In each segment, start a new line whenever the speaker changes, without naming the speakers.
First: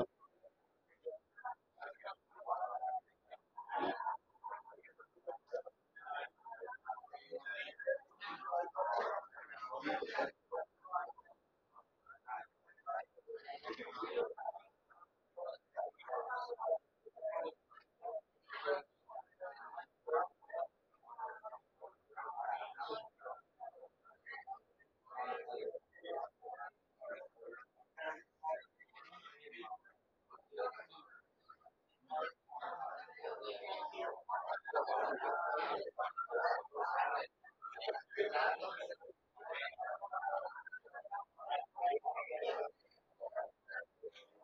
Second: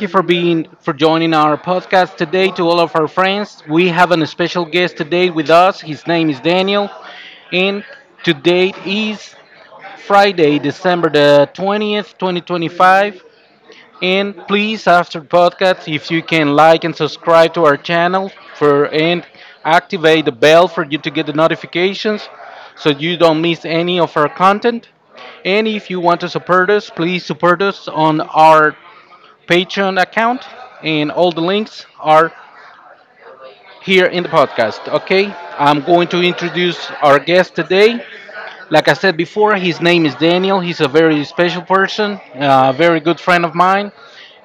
you for joining our podcast today to all of our friends. We have a special guest today with us. His name is Daniel, and today is Friday, December the 20th, 2025. And please, after podcast, if you can like and subscribe to our channel for and activate the bell for you to get the notifications so you don't miss any of our content. And if you want to support us, please support us on our Patreon account, and all the links are here in the podcast. Okay, I'm going to introduce our guest today. Like I said before, his name is Daniel. He's a very special person, a very good friend of mine,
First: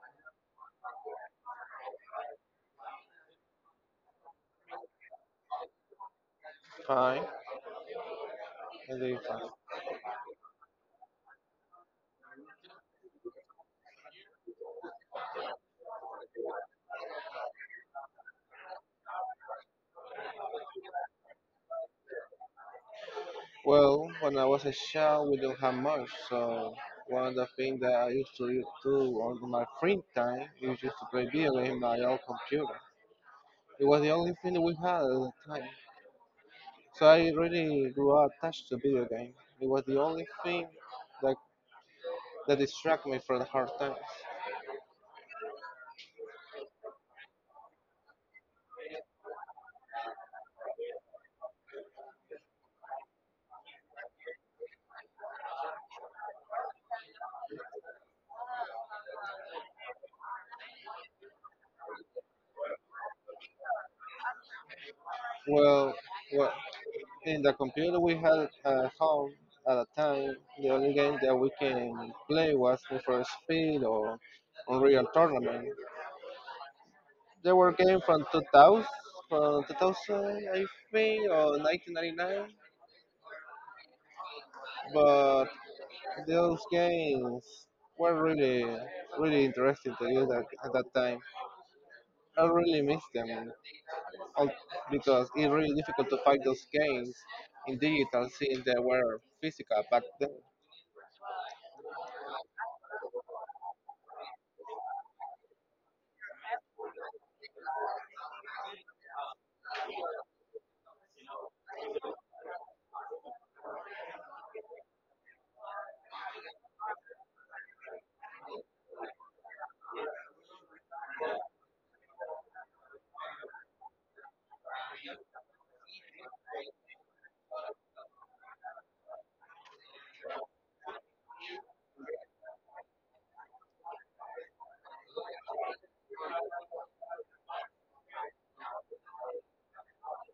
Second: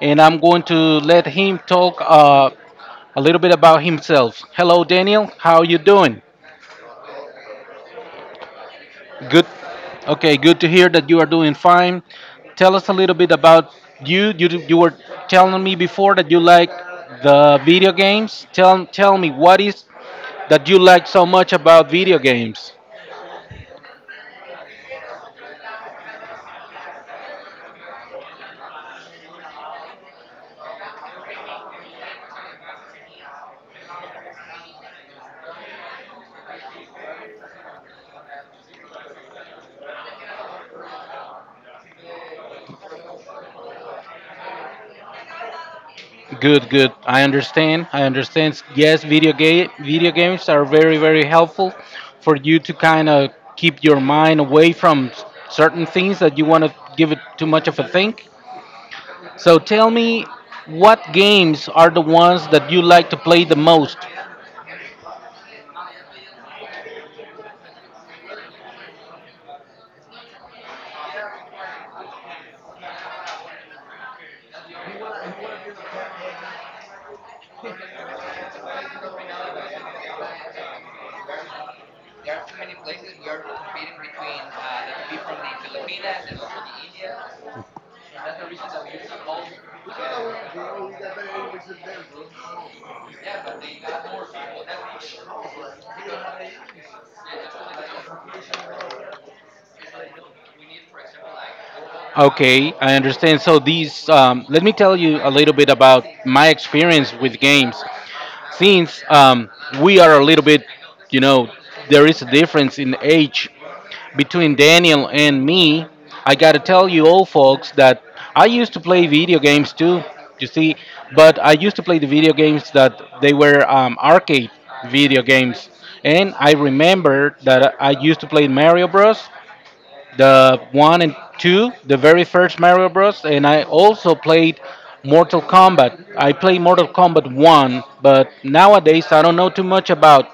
and I'm going to let him talk a little bit about himself. Hello, Daniel. How you doing?
fine. I do fine.
Good. Okay, good to hear that you are doing fine. Tell us a little bit about you. You were telling me before that you like the video games. Tell me what is that you like so much about video games.
Well, when I was a child, we didn't have much, so one of the things that I used to do on my free time is just to play video games on my own computer. It was the only thing that we had at the time. So I really grew up attached to video games. It was the only thing that that distracted me from the hard times.
Good, good. I understand. I understand. Yes, video games are very very helpful for you to kind of keep your mind away from certain things that you want to give it too much of a think. So tell me, what games are the ones that you like to play the most?
Well, what in the computer we had at home at a time, the only game that we can play was Need for Speed or Unreal Tournament. They were games from 2000, I think, or 1999, but those games were really, really interesting to use at that time. I really miss them al- because it's really difficult to find those games in digital since they were physical back then.
Okay, I understand. So these, let me tell you a little bit about my experience with games. Since We are a little bit, you know, there is a difference in age between Daniel and me. I gotta tell you, all folks, that I used to play video games too. You see, but I used to play the video games that they were arcade video games, and I remember that I used to play Mario Bros the one and two, the very first Mario Bros. And I also played Mortal Kombat. I played Mortal Kombat one, but nowadays I don't know too much about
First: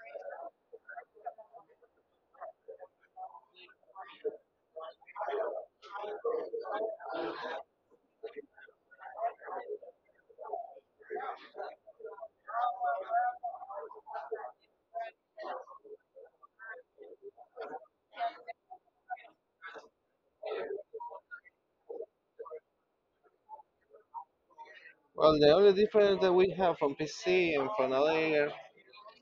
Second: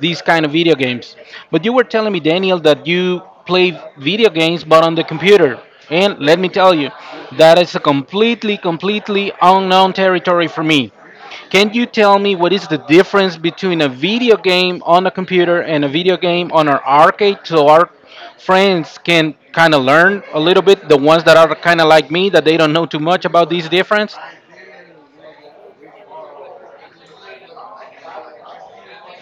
these kind of video games. But you were telling me, Daniel, that you play video games but on the computer. And let me tell you, that is a completely, completely unknown territory for me. Can you tell me what is the difference between a video game on a computer and a video game on our arcade so our friends can kind of learn a little bit, the ones that are kind of like me, that they don't know too much about these difference?
Well, the only difference that we have from PC and from other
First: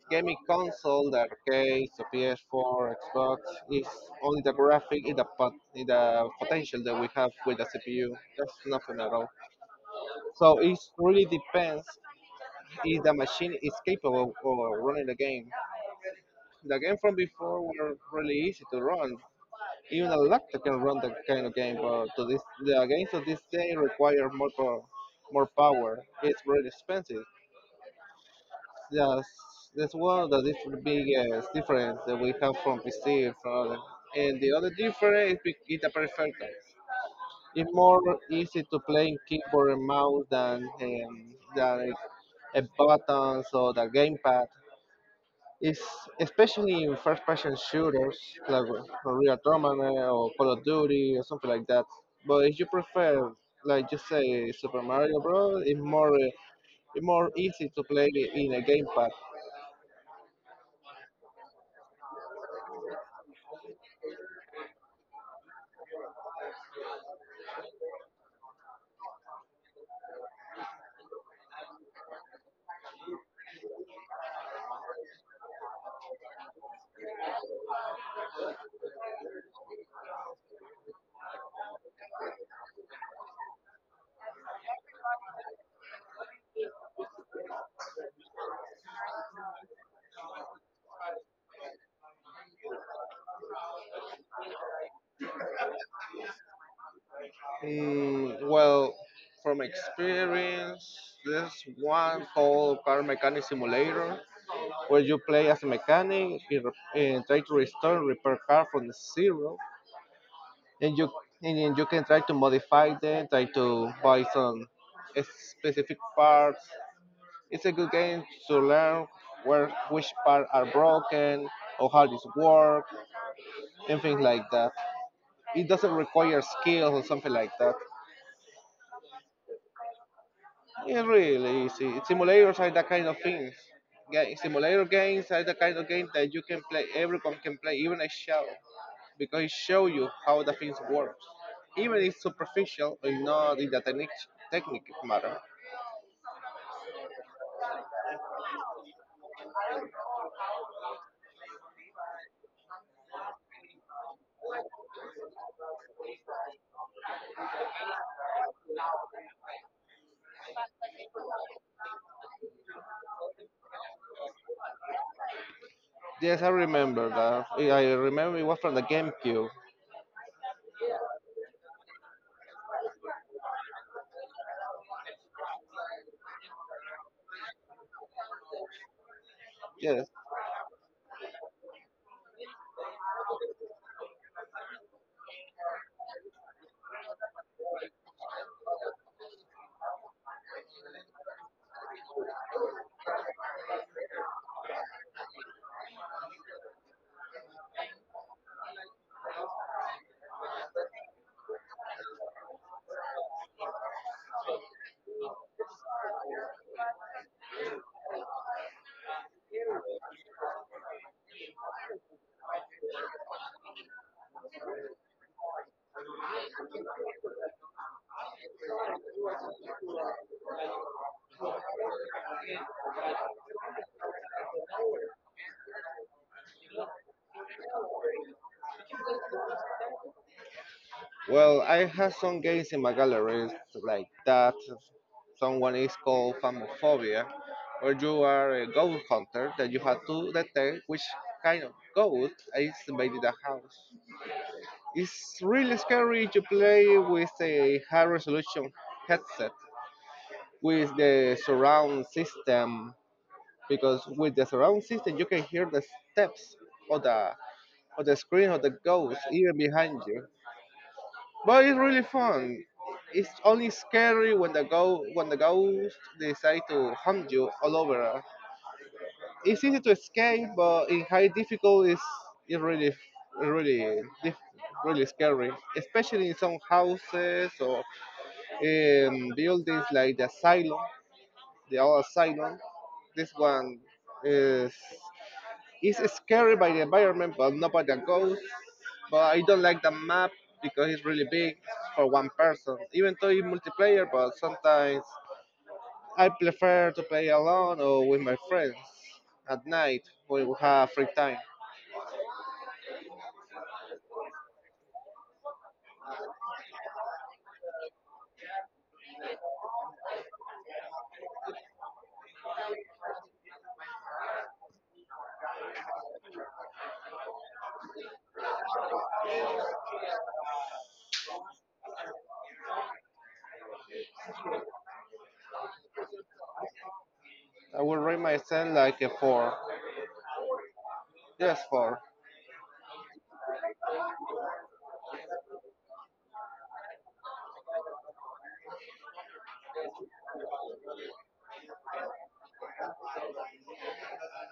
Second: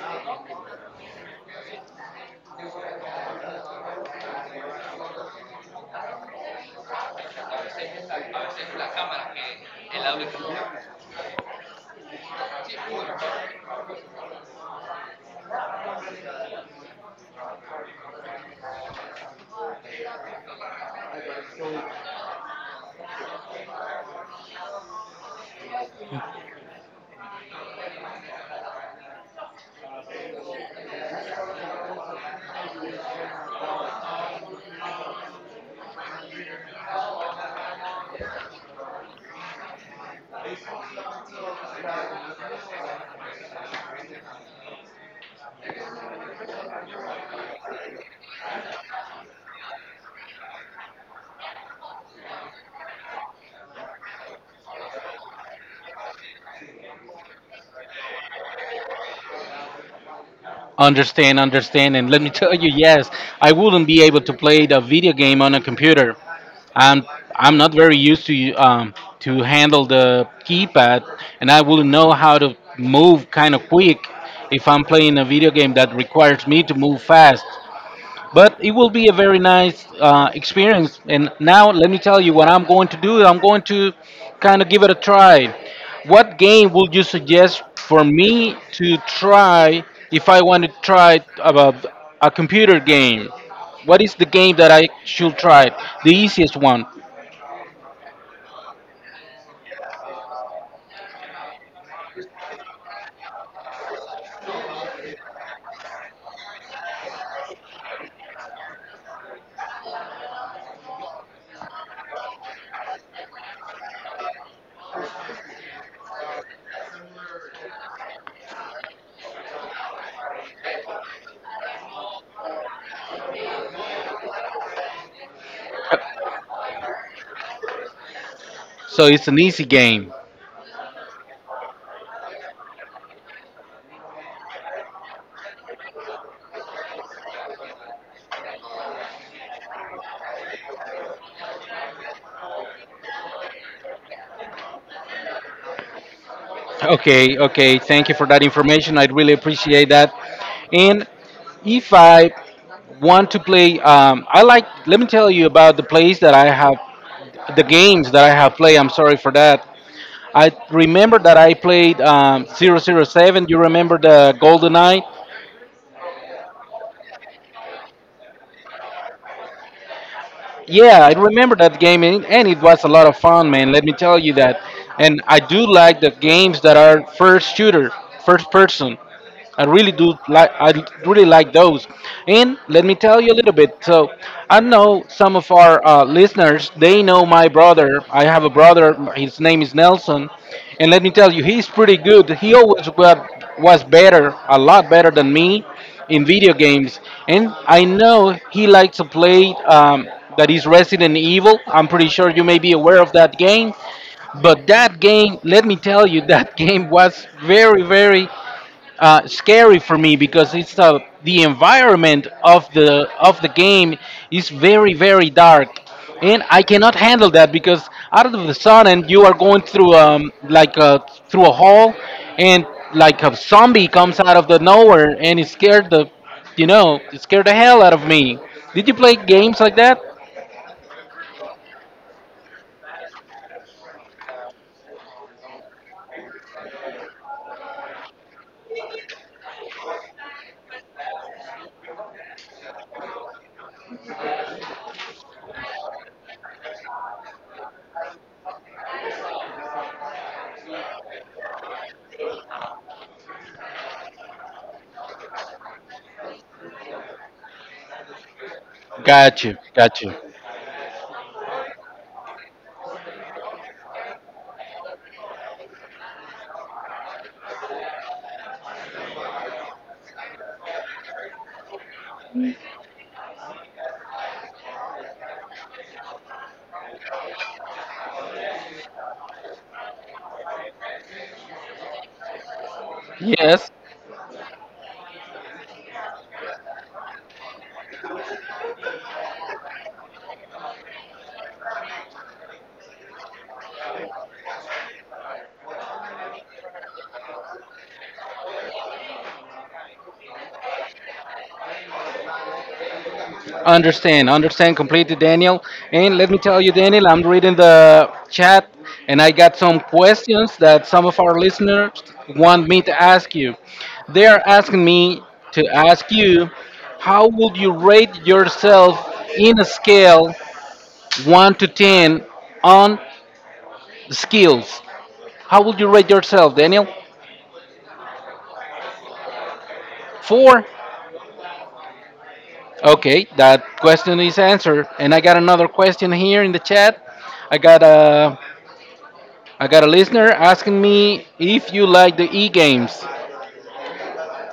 gaming console, the arcades, the PS4, Xbox, is only the graphic, in the potential that we have with the CPU. That's nothing at all. So it really depends if the machine is capable of running the game. The game from before were really easy to run. Even a laptop can run that kind of game, but to this, the games of this day require more power. It's really expensive. Yes, that's one of the biggest difference that we have from PC from other. And the other difference is is the preference. It's more easy to play in keyboard and mouse than a buttons or the gamepad. It's especially in first-person shooters like Real Tournament or Call of Duty or something like that. But if you prefer, like you say, Super Mario Bros, it's more easy to play in a gamepad.
Understand, understand, and let me tell you, yes, I wouldn't be able to play the video game on a computer. I'm I'm not very used to handle the keypad, and I wouldn't know how to move kind of quick if I'm playing a video game that requires me to move fast. But it will be a very nice experience. And now let me tell you what I'm going to do. I'm going to kind of give it a try. What game would you suggest for me to try if I want to try about a computer game? What is the game that I should try? The easiest one.
Well, from experience, there's one called Car Mechanic Simulator where you play as a mechanic and try to restore repair car from zero, and you and then you can try to modify them, try to buy some specific parts. It's a good game to learn where which parts are broken or how this works and things like that. It doesn't require skills or something like that.
So it's an easy game.
It's really easy. Simulators are the kind of things. Simulator games are the kind of game that you can play. Everyone can play, even a child, because it shows you how the things work, even if superficial or not in the technique matter.
Okay, okay. Thank you for that information. I really appreciate that. And if I want to play, I like. Let me tell you about the plays that I have, the games that I have played. I'm sorry for that. I remember that I played zero zero 007. You remember the Golden Eye?
Yes, I remember that. I remember it was from the GameCube.
Yeah, I remember that game, and it was a lot of fun, man. Let me tell you that. And I do like the games that are first shooter, first person. I really
Yes.
do like. I really like those. And let me tell you a little bit. So I know some of our listeners. They know my brother. I have a brother. His name is Nelson. And let me tell you, he's pretty good. Was better, a lot better than me in video games. And I know he likes to play that is Resident Evil. I'm pretty sure you may be aware of that game. But that game, let me tell you, that game was very, very scary for me because it's the environment of the game is very, very dark and I cannot handle that because out of the sun and you are going through through a hall and like a zombie comes out of the nowhere and it scared the it scared the hell out of me. Did you play games like that?
Well, I have some games in my galleries like that. Someone is called Famophobia, where you are a goat hunter that you have to detect which kind of goat is invading the house. It's really scary to play with a high resolution headset with the surround system because with the surround system you can hear the steps or the or the screen of the ghost
Got you,
even
got
behind
you.
you. But it's really fun. It's only scary when the ghost decide to hunt you all over. It's easy to escape, but in high difficulty, it's really, really, diff- really scary. Especially in some houses or in buildings like the asylum, the old asylum. This
Yes.
one is. It's scary by the environment, but nobody goes. But I don't like the map because it's really big for one person. Even though it's multiplayer, but sometimes I prefer to play alone or with my friends at night when we have free time.
Understand, understand completely, Daniel. And let me tell you, Daniel, I'm reading the chat and I got some questions that some of our listeners want me to ask you. They are asking me to ask you, how would you rate yourself in a scale 1 to 10 on skills? How would you rate yourself, Daniel?
I will rate myself like a four.
Four?
Yes, four.
Okay, that question is answered. And I got another question here in the chat. I got I got a listener asking me if you like the e-games.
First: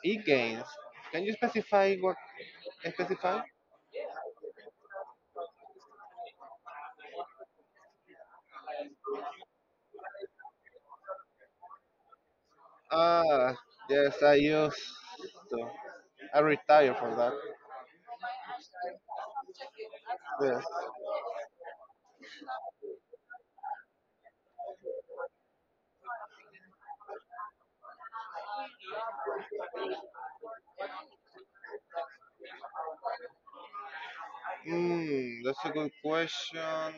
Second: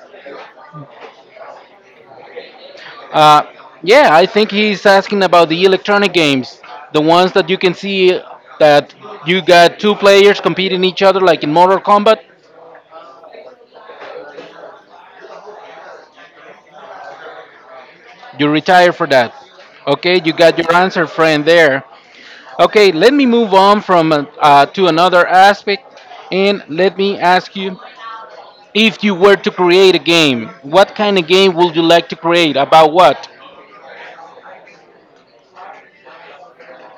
E-games. Can you specify what specify?
Uh, yeah, I think he's asking about the electronic games, the ones that you can see that you got two players competing each other, like in Mortal Kombat.
Ah, yes, I used to. I retired from that.
You retire for that. Okay, you got
Yes.
your answer, friend. There. Okay, let me move on from to another aspect, and let me ask you, if you were to create a game, what kind of game would you like to create? About what?
That's a good question.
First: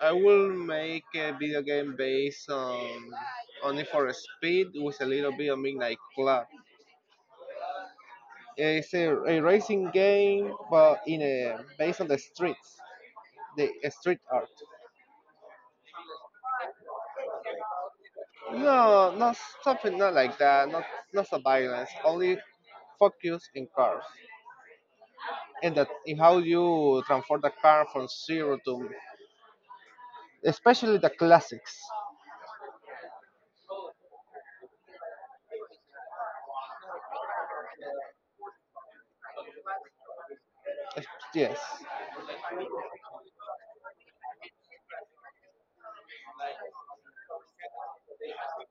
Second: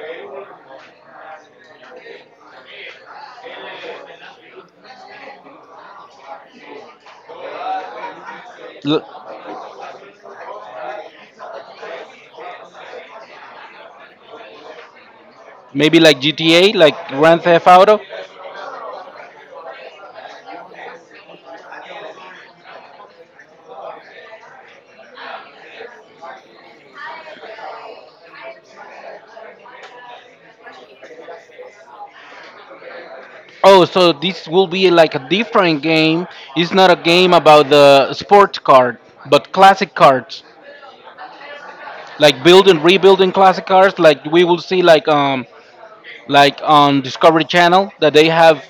I will make a video game based on only for speed with a little bit of Midnight Club. It's a racing game, but in a based on the streets, the street art.
Maybe like GTA, like Grand Theft Auto.
No, not something not like that. Not so violence. Only focus in cars and that in how you transform the car from zero to especially the classics.
Oh, so this will be like a different game. It's not a game about the sports card, but classic cards,
Es- Yes.
like building, rebuilding classic cards. Like we will see, like on Discovery Channel, that they have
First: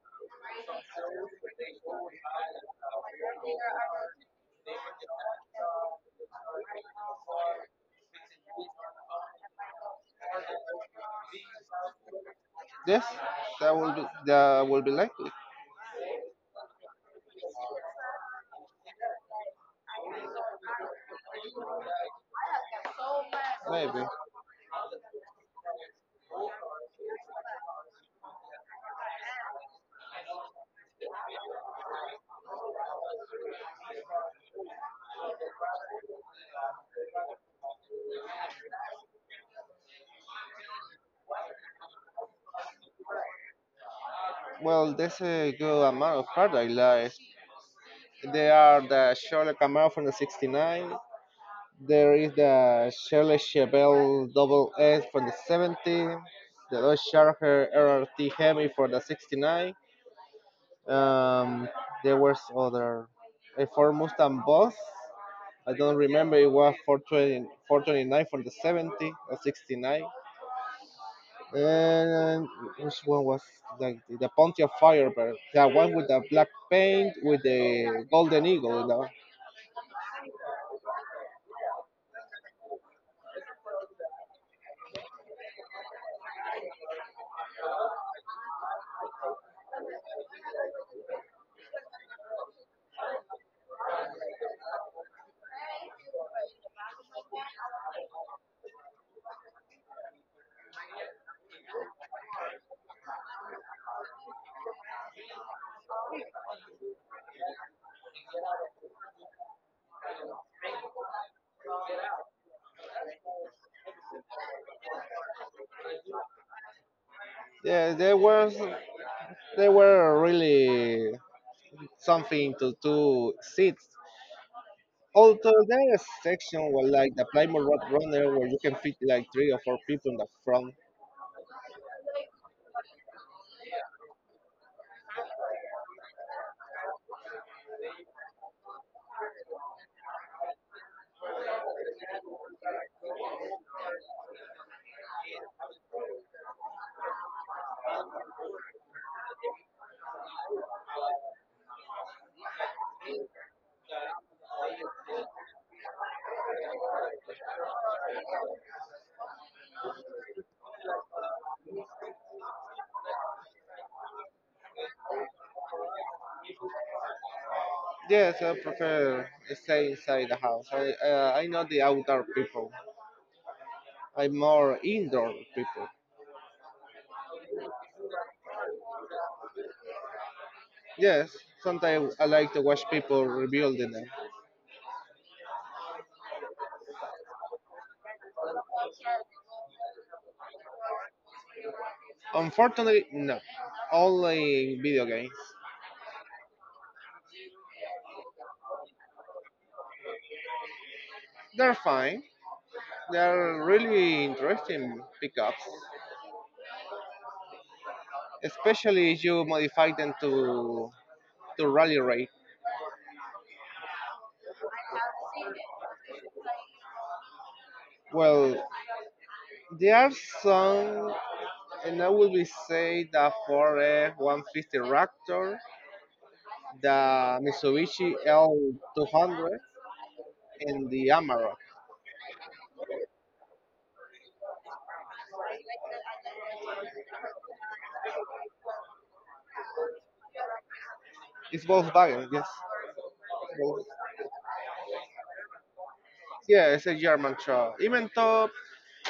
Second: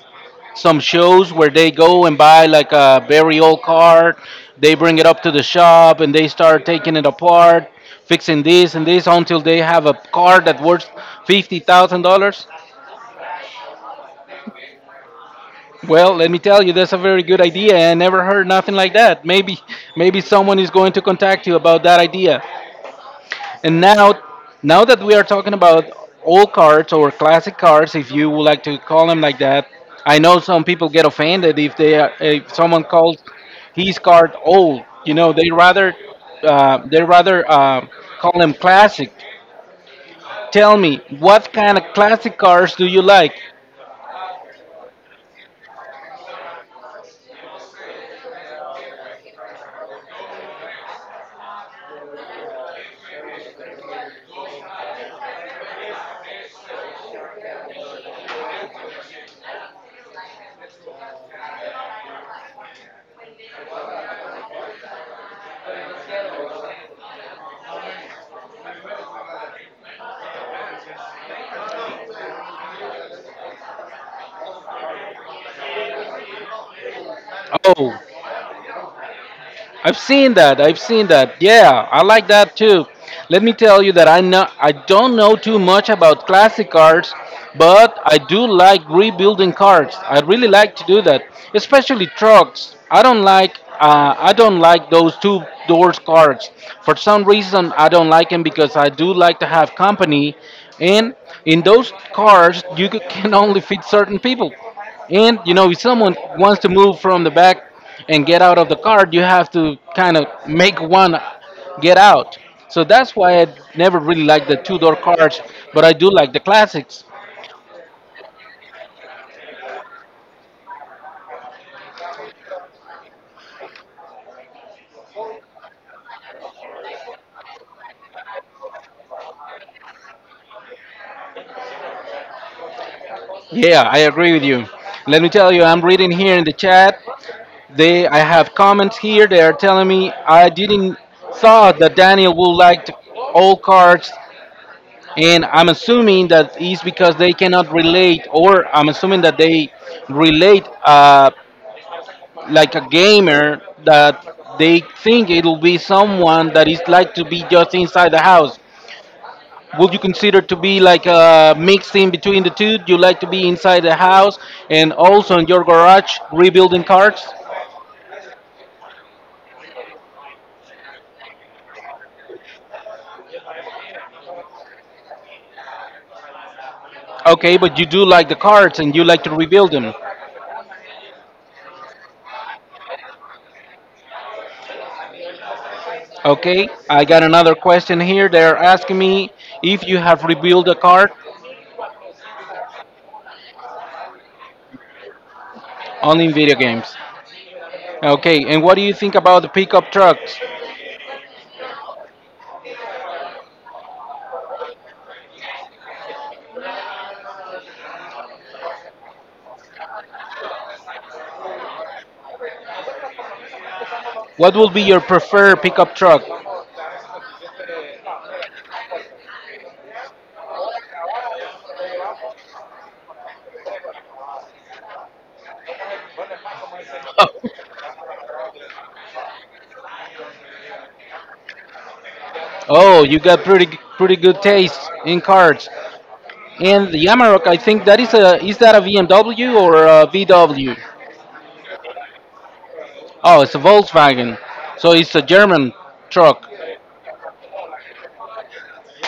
some shows where they go and buy like a very old card. They bring it up to the shop and they start taking it apart, fixing this and this until they have a card that worth $50,000.
Yes, That will be likely.
Well, let me tell you, that's a very good idea. I never heard nothing like that. Maybe, maybe someone is going to contact you about that idea. And
Maybe.
now, now that we are talking about old cards or classic cards, if you would like to call them like that, I know some people get offended if they are, if someone calls his card old. You know, they rather call them classic. Tell me, what kind of classic cards do you like?
Well, there's a good amount of paradise. There are the Shirley Camaro from the '69. There is the Chevrolet Chevelle Double S from the '70. The Dodge Charger RRT Hemi for the '69. Um, there was other a Ford Mustang Boss. I don't remember, it was 420, 429 for the 70 or 69. And which one was like the Pontiac Firebird? That one with the black paint with the
Oh,
golden eagle. You know?
I've seen that. I've seen that. Yeah, I like that too. Let me tell you that I know I don't know too much about classic cars, but I do like rebuilding cars. I really like to do that, especially trucks. I don't like those two doors cars. For some reason, I don't like them because I do like to have company, and in those cars you can only fit certain people. And you know, if someone wants to move from the back and get out of the car, you have to kind of make one get out. So that's why I never really liked the two-door cars, but I do like the classics.
Yeah, they were really something to sit. Although there is a section where like the Plymouth Road Runner where you can fit like three or four people in the front.
Yeah, I agree with you. Let me tell you, I'm reading here in the chat. They, I have comments here. They are telling me I didn't thought that Daniel would like old cars, and I'm assuming that is because they cannot relate, or I'm assuming that they relate. Like a gamer that they think it'll be someone that is like to be just inside the house. Would you consider to be like a mix in between the two? Do you like to be inside the house and also in your garage rebuilding cards?
Yes, I prefer stay inside the house. I know the outdoor people. I'm more indoor people.
Okay, but you do like the cards and you like to rebuild them.
Yes, sometimes I like to watch people rebuilding them.
Okay, I got another question here. They're asking me if you have rebuilt a card
Unfortunately, no. Only video games.
only in video games. Okay, and what do you think about the pickup trucks?
They're fine. They're really interesting pickups, especially if you modify them to rally rate.
What will be your preferred pickup truck?
Well, there are some, and I will be say the 4F150 Raptor, the Mitsubishi L200, and the Amarok.
Oh, you got pretty good taste in cars. And the Amarok, I think that is a is that a BMW or a VW?
It's Volkswagen, yes.
Oh, it's a Volkswagen. So it's a German truck.
Yeah, it's a German truck. Even though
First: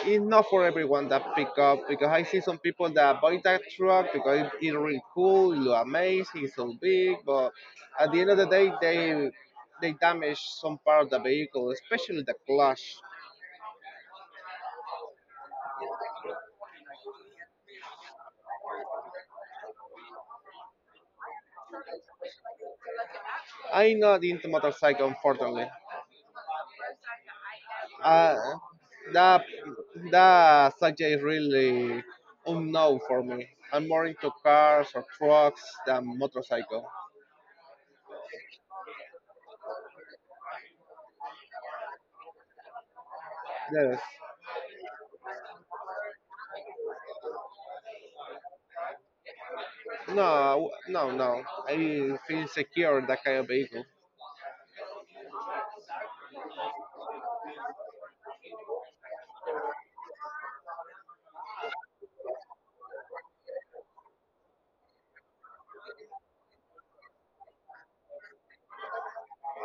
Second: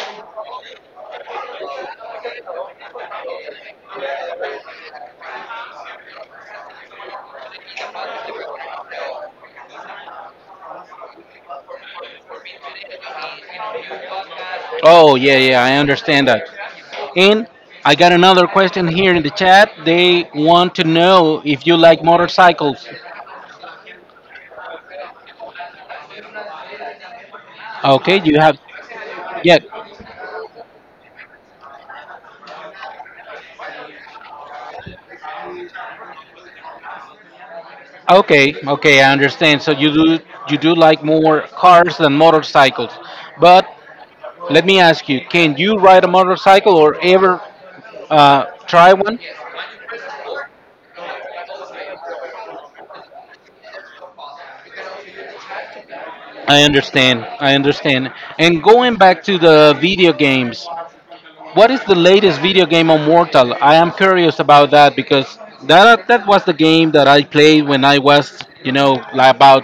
it's not for everyone that pick up, because I see some people that buy that truck because it really cool, it look amazing, it's so big, but at the end of the day, they damage some part of the vehicle, especially the clutch.
Oh yeah, yeah, I understand that. And I got another question here in the chat. They want to know if you like motorcycles.
I'm not into motorcycle, unfortunately.
Okay,
Uh,
you have
that
yeah.
that subject is really unknown for me. I'm more into cars or trucks than motorcycle.
Okay, okay, I understand. So you do like more cars than motorcycles. But
Yes.
let me ask you, can you ride a motorcycle or ever try one?
No, no, no. I feel secure in that kind of vehicle.
I understand. I understand. And going back to the video games, what is the latest video game on Mortal? I am curious about that because that was the game that I played when I was, you know, like about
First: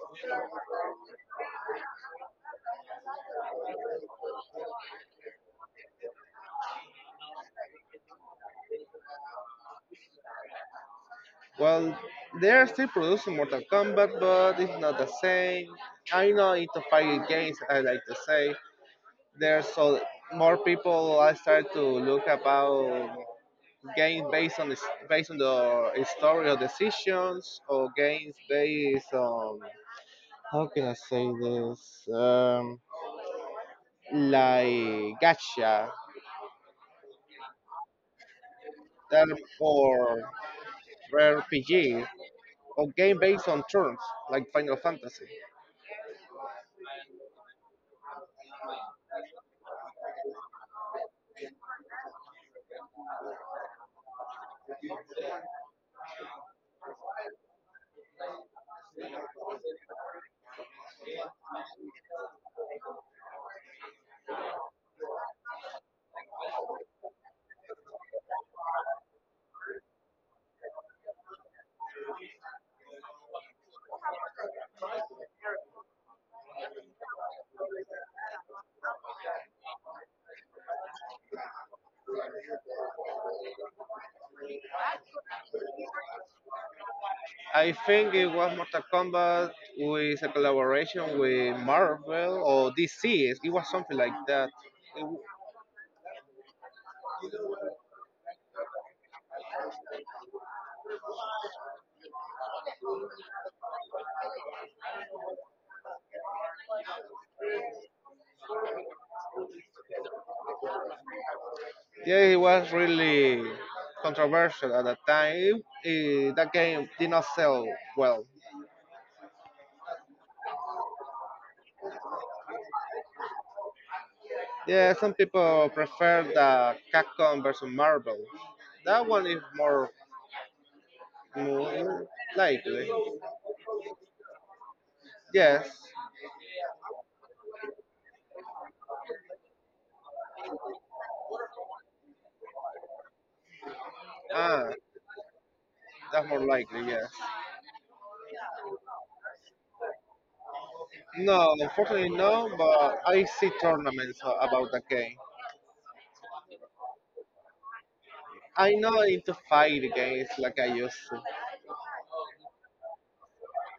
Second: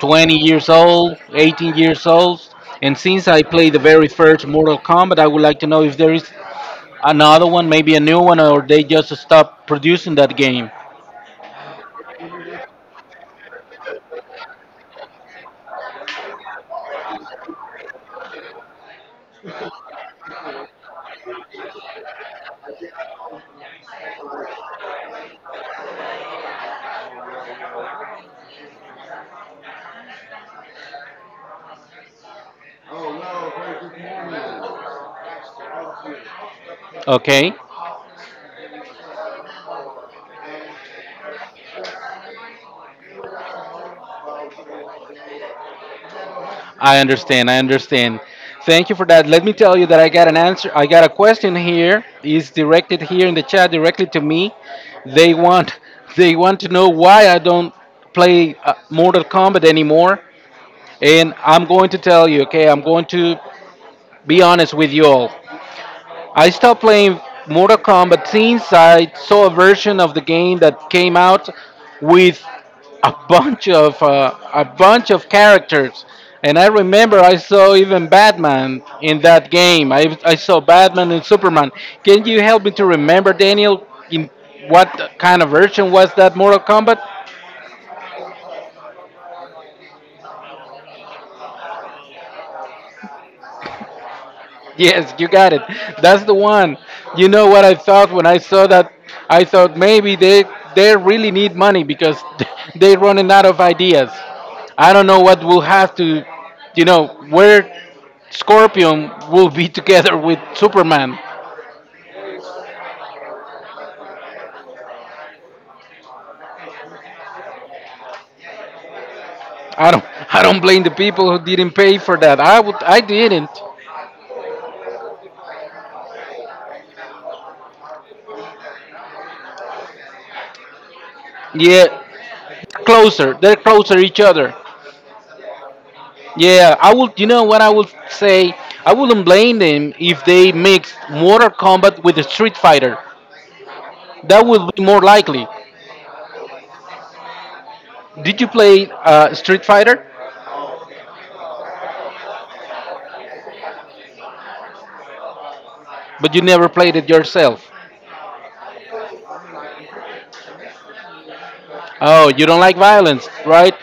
20 years old, 18 years old. And since I played the very first Mortal Kombat, I would like to know if there is another one, maybe a new one, or they just stop producing that game.
Well, they are still producing Mortal Kombat, but it's not the same. I know into fighting games. I like to say there's so more people. I start to look about games based on based on the story or decisions, or games based on how can I say this? Like gacha,
Okay,
that or RPG. Or game based on turns, like Final Fantasy.
I understand. I understand. Thank you for that. Let me tell you that I got an answer. I got a question here. It's directed here in the chat directly to me. They want they want to know why I don't play Mortal Kombat anymore. And I'm going to tell you, okay? I'm going to be honest with you all. I stopped playing Mortal Kombat since I saw a version of the game that came out with a bunch of characters. And I remember I saw even Batman in that game. I saw Batman and Superman. Can you help me to remember, Daniel, in what kind of version was that Mortal Kombat?
I think it was Mortal Kombat with a collaboration with Marvel or DC. It was something like that. It
Yes,
w-
you got it. That's the one. You know what I thought when I saw that? I thought maybe they really need money because they're running out of ideas. I don't know what will have to, you know, where Scorpion will be together with Superman.
yeah, it was really controversial at that time. That game did not sell well.
I don't I don't blame the people who didn't pay for that. I didn't.
Yeah, some people prefer the Capcom versus Marvel. That one is more,
Yeah,
more likely.
closer. They're closer each other.
Yes.
Yeah, I would. You know what I would say? I wouldn't blame them if they mixed Mortal Kombat with Street Fighter. That would
Ah,
be more likely.
that's more likely. Yes.
Did you play Street Fighter?
No, unfortunately no, but I see tournaments about the game.
But you never played it yourself.
I'm not into fight games like I used to.
Oh, you don't like violence, right?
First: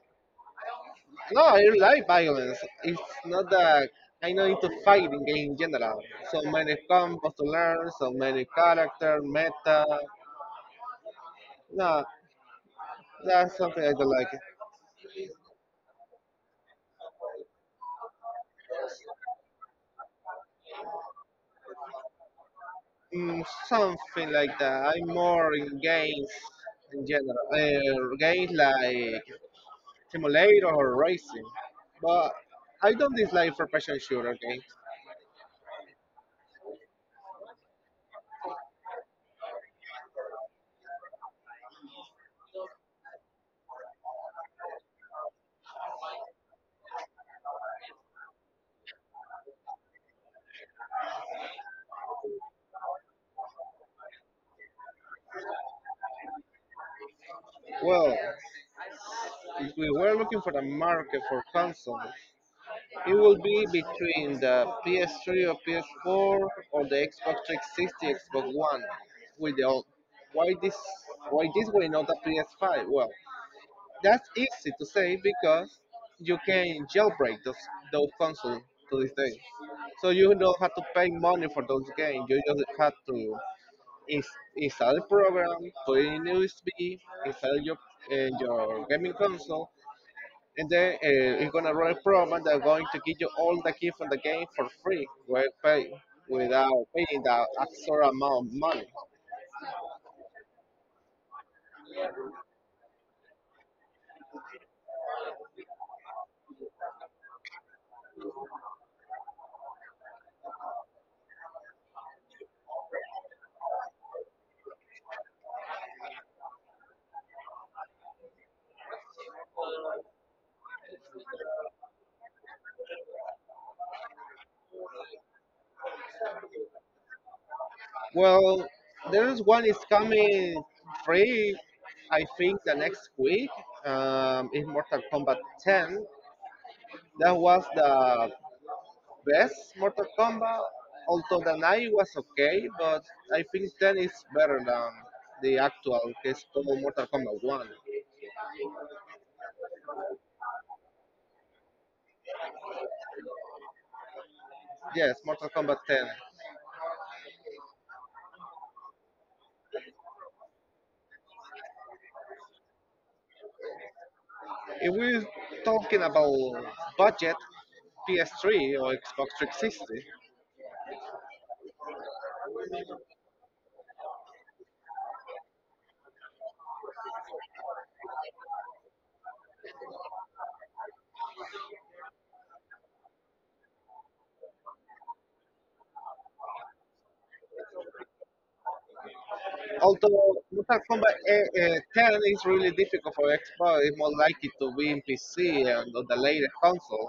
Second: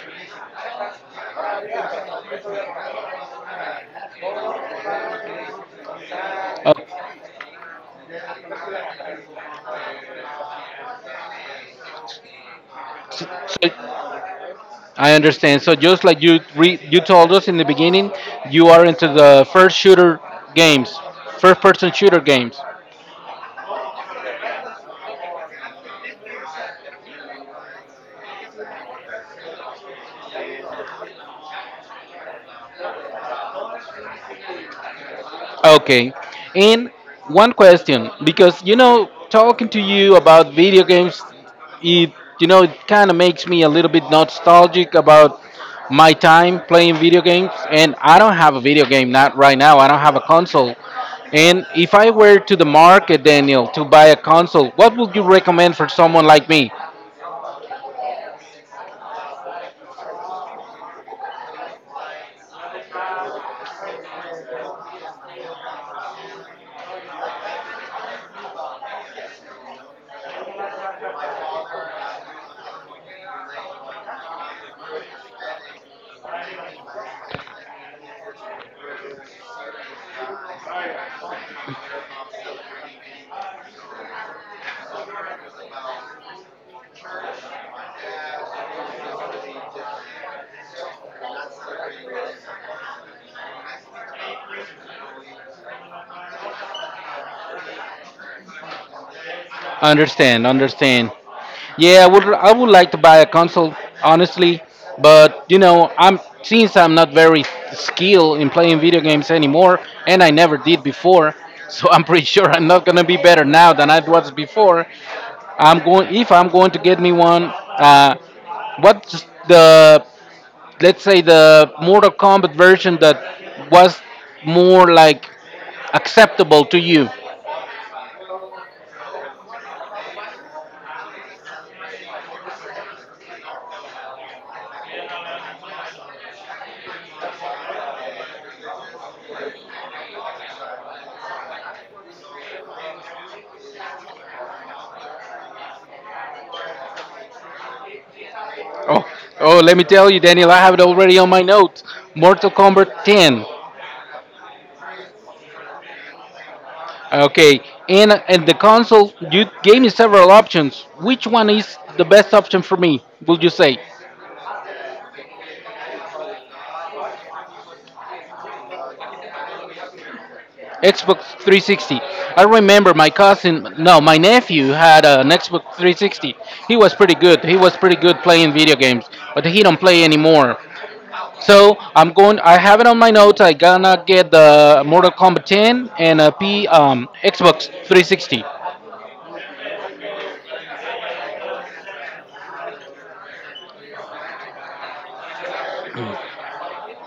No, I like violence. It's not that I'm not into fighting game in general. So many
Oh,
combos to learn, so many character, meta. No, that's something I
so
don't like.
I understand. So just like you you told us in the beginning, you are into the first shooter games, first person shooter games.
Something like that. I'm more in games in general. Games like simulator or racing. But I don't dislike first person shooter games.
Okay. And one question, because you know, talking to you about video games, it you know, it kind of makes me a little bit nostalgic about my time playing video games. And I don't have a video game not right now. I don't have a console. And if I were to the market, Daniel, to buy a console, what would you recommend for someone like me?
Well, if we were looking for a market for consoles, it would be between the PS3 or PS4 or the Xbox 360, Xbox One. With the old, why this why this way not a PS5? Well, that's easy to say because you can jailbreak those consoles to this day. So you don't have to pay money for those games. You just have to install a program, put it in USB, install your gaming console, and then it's gonna run a program that's going to give you all the key from the game for free, well pay, without paying the extra amount of money.
Understand, understand. Yeah, I would like to buy a console, honestly, but you know, I'm since I'm not very skilled in playing video games anymore, and I never did before, so I'm pretty sure I'm not gonna be better now than I was before. I'm going If I'm going to get me one. What's the let's say the Mortal Kombat version that was more like acceptable to you?
Well, there is one is coming free. I think the next week is Mortal Kombat 10. That was the best Mortal Kombat. Although the 9 was okay, but I think 10 is better than the actual. It's called Mortal Kombat 1.
Oh, oh, let me tell you, Daniel, I have it already on my notes. Mortal Kombat 10.
Yes, Mortal Kombat 10.
Okay, and the console, you gave me several options. Which one is the best option for me? Would you say
If we're talking about budget, PS3 or Xbox 360,
Xbox 360? I remember my cousin, no, my nephew had an Xbox 360. He was pretty good. He was pretty good playing video games, but he don't play anymore. So I'm going. I have it on my notes. I gonna get the Mortal Kombat 10 and a P Xbox 360.
although Mortal Kombat 10 is really difficult for Xbox, it's more likely to be in PC and on the latest console.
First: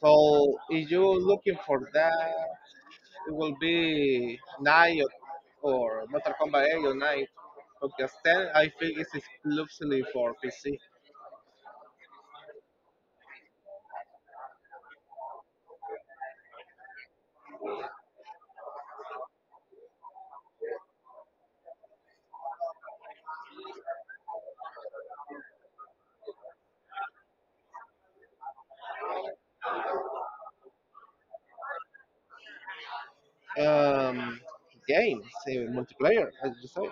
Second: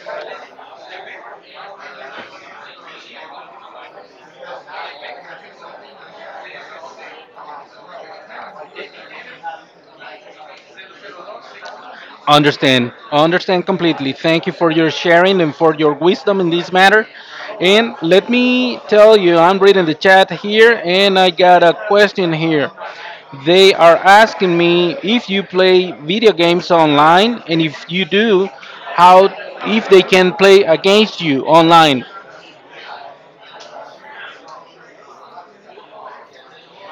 So if you're looking for that, it will be 9 or Mortal Kombat 8 or 9. Because 10, I think, is exclusively for PC.
Understand. Understand completely. Thank you for your sharing and for your wisdom in this matter. And let me tell you, I'm reading the chat here and I got a question here. They are asking me if you play video games online and if you do, how if they can play against you online.
Um, games, multiplayer, as you say.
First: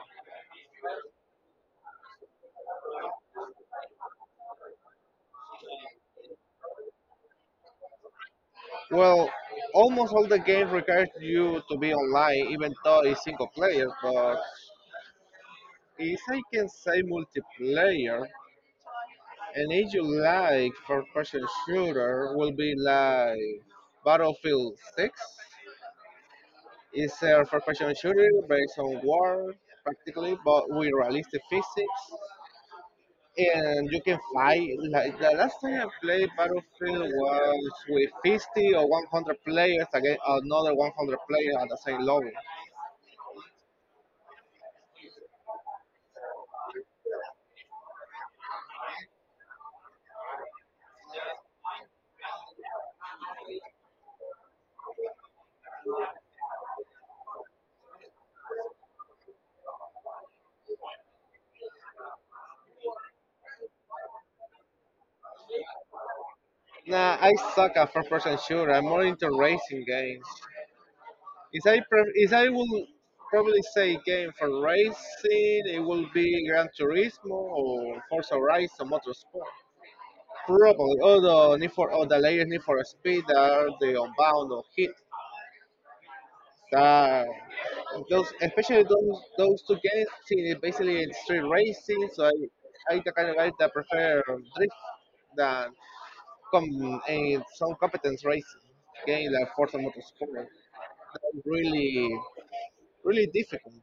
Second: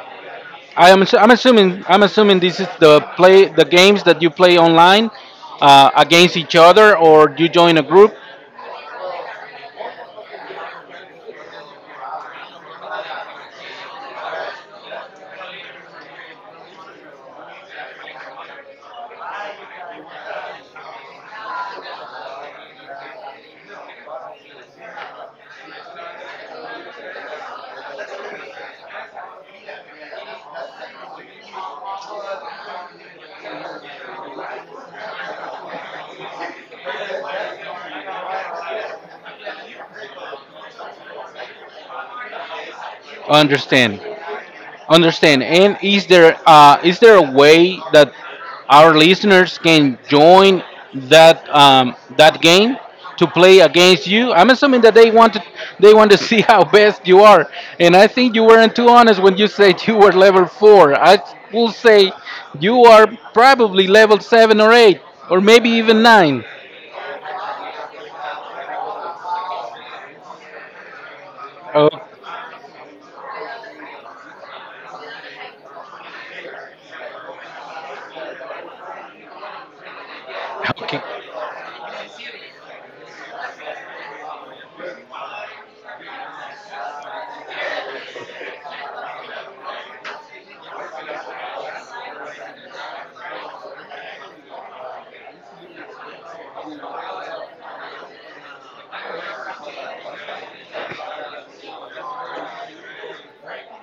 I'm assuming this is the play the games that you play online against each other or you join a group.
Well, almost all the game requires you to be online, even though it's single player. But if I can say multiplayer, and if you like first-person shooter, will be like Battlefield 6. It's a first-person shooter based on war, practically, but with realistic physics, and you can fight. Like the last time I played Battlefield was with 50 or 100 players against another 100 players at the same level.
Understand. Understand. And is there a way that our listeners can join that that game to play against you? I'm assuming that they want to see how best you are. And I think you weren't too honest when you said you were level four. I will say you are probably level seven or eight, or maybe even nine.
Nah, I suck at first person shooter. I'm more into racing games. If I
Oh,
pre- if I will probably say game for racing, it will be Gran Turismo or Forza Horizon Motorsport. Probably
okay.
all the latest Need for Speed are the Unbound or Hit. That those, especially those two games see, basically in street racing. So I the kind of guy that prefer drift than some competence racing, again, like Forza Motorsport, that really, really difficult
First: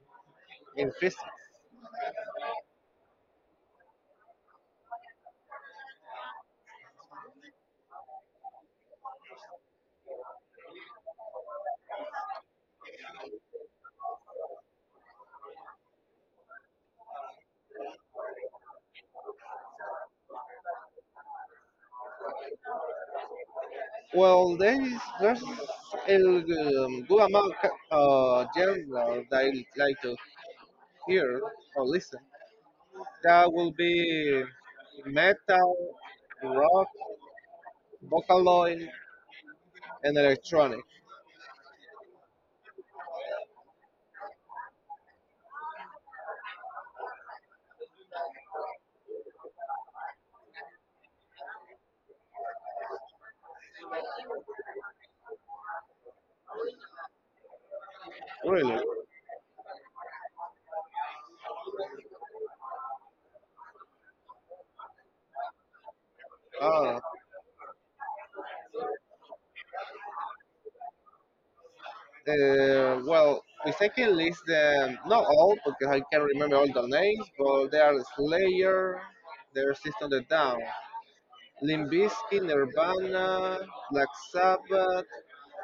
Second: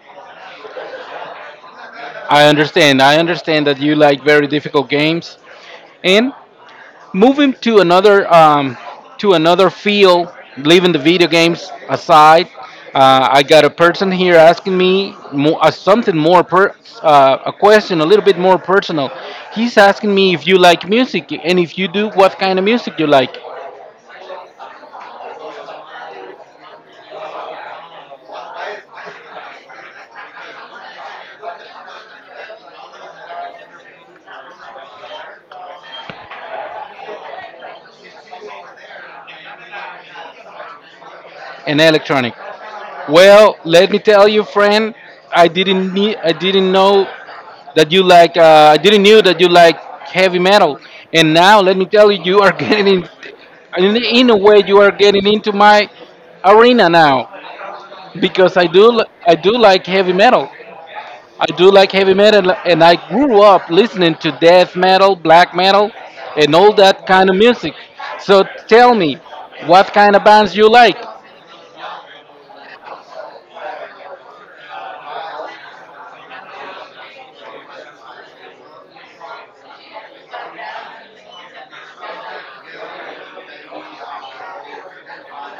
in physics.
I understand. I understand that you like very difficult games. And moving to another field, leaving the video games aside, I got a person here asking me more, a question a little bit more personal. He's asking me if you like music, and if you do, what kind of music you like.
Well, there's a good amount of genre that I like to hear or listen. That will be metal, rock, vocaloid, and electronic.
And electronic. Well, let me tell you, friend, I didn't know that you like, heavy metal, and now let me tell you, you are getting in a way, you are getting into my arena now, because I
Really,
do, I do like heavy metal. I do like heavy metal, and I grew up listening to death metal, black metal, and all
uh,
that kind of music. So tell me, what kind of bands you like?
Uh, well, if I list them, not all, because I can't remember all the names, but they are Slayer, their System of a Down, Limp Bizkit, Nirvana, Black Sabbath,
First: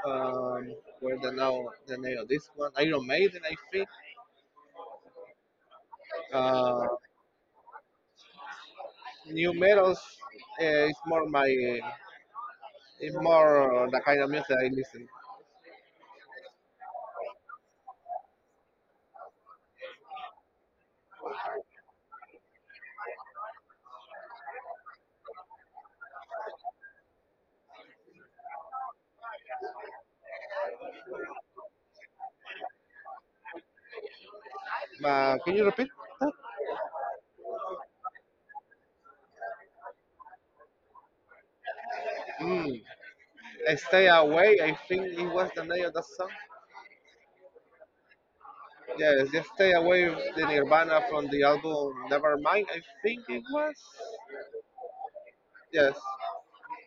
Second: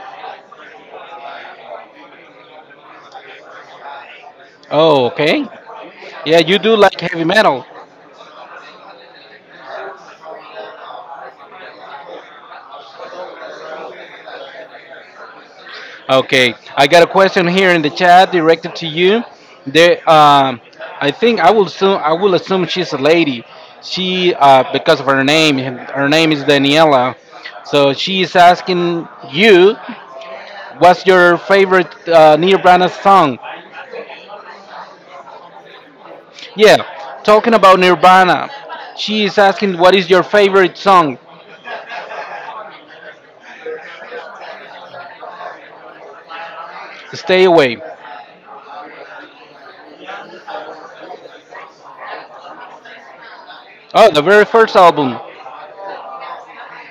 um, where the now the name of this one, Iron Maiden, I think.
Oh, okay. Yeah, you do
Uh,
like heavy metal.
new metals uh, is more my, is more the kind of music I listen.
Okay, I got a question here in the chat directed to you. There, I think I will assume she's a lady. Because of her name is Daniela. So she is asking you, what's your favorite Nirvana song?
Can you repeat that?
Yeah, talking about Nirvana, she is asking what is your favorite song?
Mm, Stay Away, I think it was the name of the song.
Stay away.
Yes, just stay away the Nirvana from the album Nevermind. I think it was.
Oh, the very first album.
Yes,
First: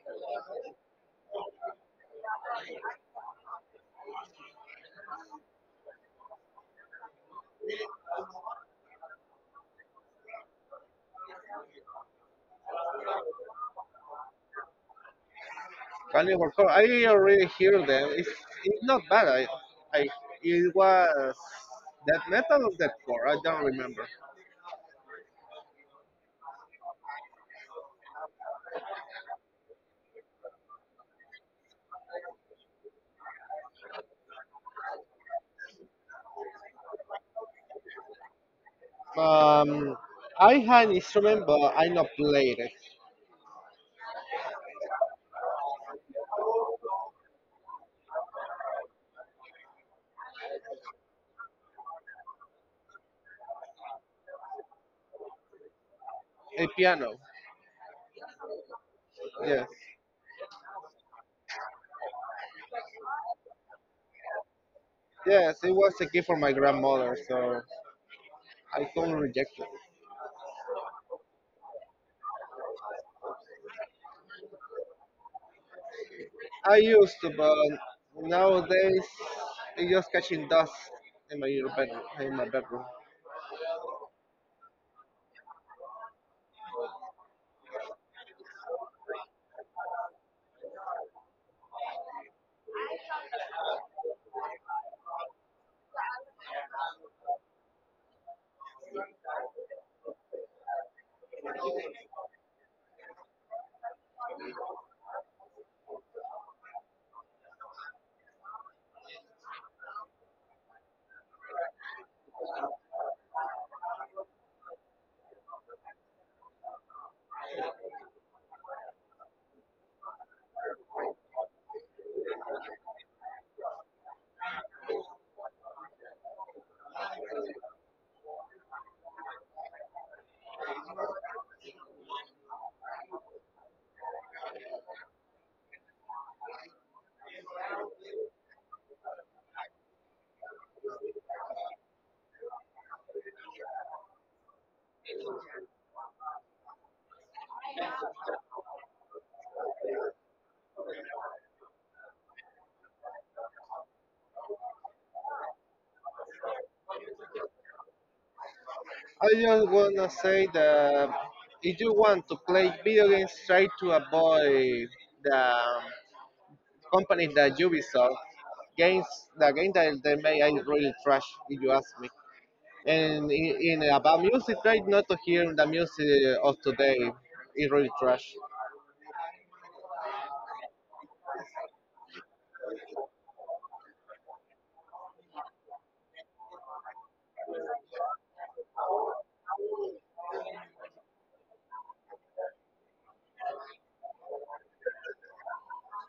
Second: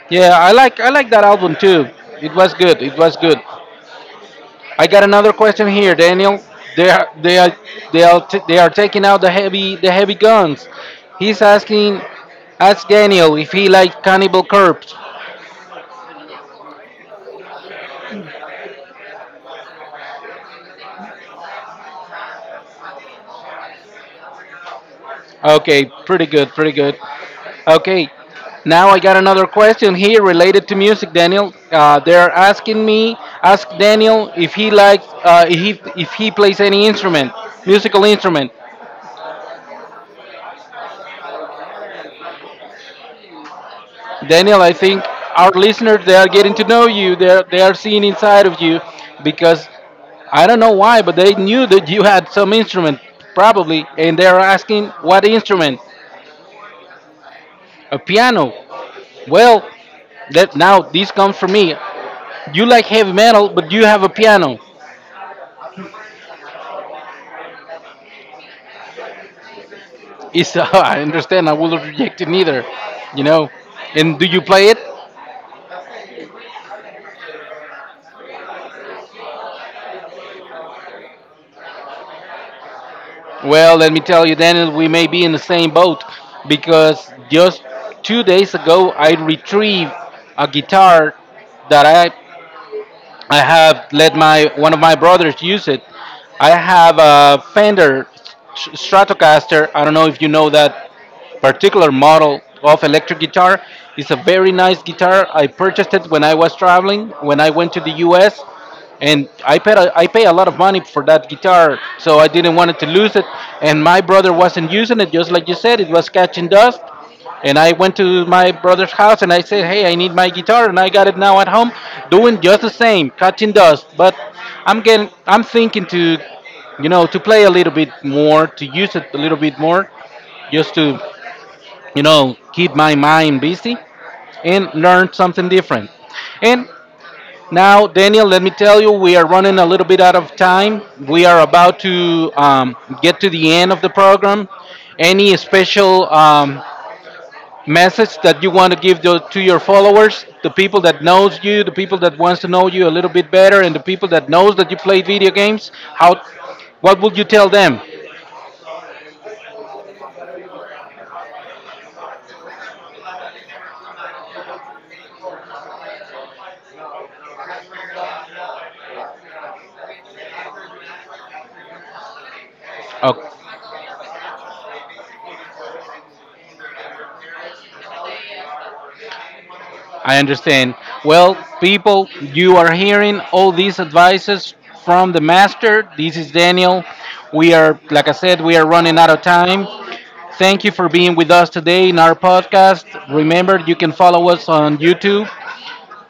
Yeah, I like that album too. It was good. It was good. I got another question here, Daniel. They are they are they are taking out the heavy guns. He's asking, ask Daniel if he likes Cannibal Corpse.
Carnivore Corpse. I already hear them. It's not bad. I it was that metal or that core. I don't remember.
Okay, pretty good, pretty good. Okay, now I got another question here related to music, Daniel. They're asking me, ask Daniel if he likes if he plays any instrument, musical instrument.
Um, I had an instrument, but I not played it.
Daniel, I think our listeners they are getting to know you. They are seeing inside of you because I don't know why, but they knew that you had some instrument probably, and they are asking what instrument?
A piano.
A piano. Well,
Yes,
that now this comes from me. You like heavy metal, but you have a piano.
yes. It was a gift for my grandmother, so I couldn't reject it.
It's I understand. I would not reject it neither. You know. And do you play it?
I used to, but nowadays it's just catching dust in my bedroom. In my bedroom.
Well, let me tell you, Daniel, we may be in the same boat because just 2 days ago I retrieved a guitar that I have let my one of my brothers use it. I have a Fender Stratocaster. I don't know if you know that particular model of electric guitar. It's a very nice guitar. I purchased it when I was traveling when I went to the U.S. And I pay a lot of money for that guitar, so I didn't want to lose it. And my brother wasn't using it, just like you said, it was catching dust. And I went to my brother's house and I said, "Hey, I need my guitar," and I got it now at home, doing just the same, catching dust. But I'm thinking to, you know, to play a little bit more, to use it a little bit more, just to, you know, keep my mind busy and learn something different. And now, Daniel, let me tell you, we are running a little bit out of time. We are about to get to the end of the program. Any special message that you want to give to your followers, the people that knows you, the people that wants to know you a little bit better, and the people that knows that you play video games? How? What would you tell them?
I just wanna say that if you want to play video games, try to avoid the company that Ubisoft games. The game that they make are really trash, if you ask me. And
Okay.
in about music, try not to hear the music of today. It's really trash.
I understand. Well, people, you are hearing all these advices from the master. This is Daniel. We are, like I said, we are running out of time. Thank you for being with us today in our podcast. Remember, you can follow us on YouTube.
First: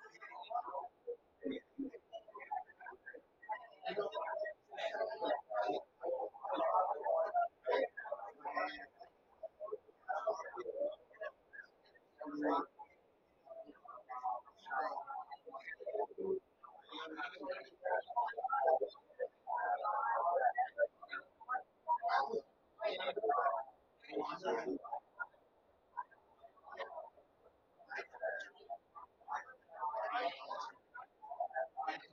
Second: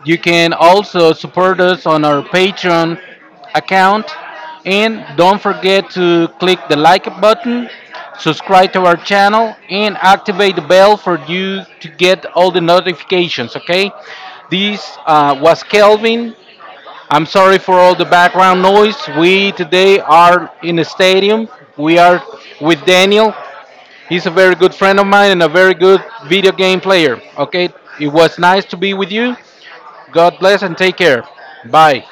You can also support us on our Patreon account. And don't forget to click the like button, subscribe to our channel, and activate the bell for you to get all the notifications, okay? This was Kelvin. I'm sorry for all the background noise. We today are in a stadium. We are with Daniel. He's a very good friend of mine and a very good video game player. Okay, it was nice to be with you. God bless and take care. Bye.